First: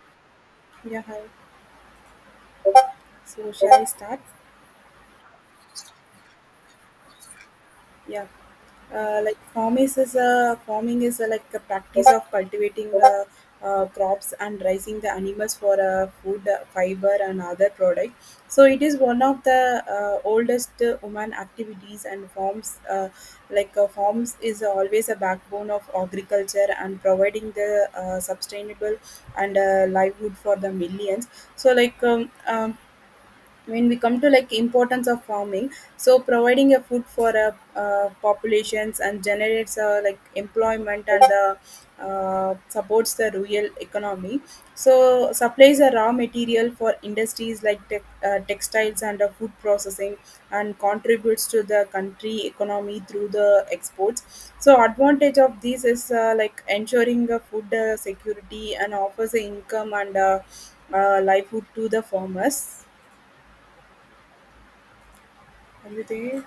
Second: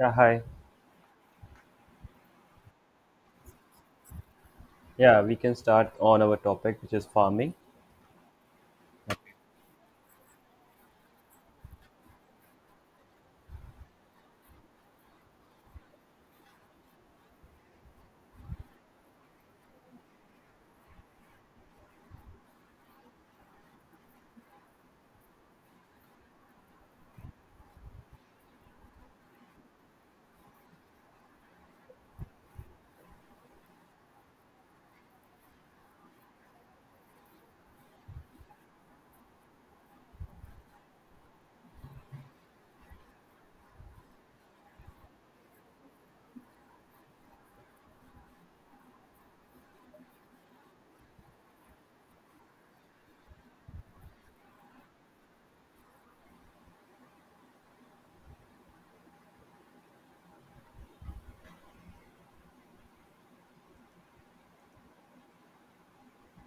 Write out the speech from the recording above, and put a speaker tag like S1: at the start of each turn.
S1: Yeah, hi.
S2: Yeah, hi. So shall we start?
S1: Yeah, we can start on our topic, which is farming.
S2: Yeah. Like farming is, like, a practice of cultivating the crops and raising the animals for food, fiber, and other products. So it is one of the oldest human activities and forms. Farms is always a backbone of agriculture and providing the sustainable and livelihood for the millions. So when we come to importance of farming, so providing a food for a populations and generates like employment and supports the rural economy, so supplies a raw material for industries like textiles and food processing, and contributes to the country economy through the exports. So advantage of this is like ensuring food security and offers income and livelihood to the farmers. Everything.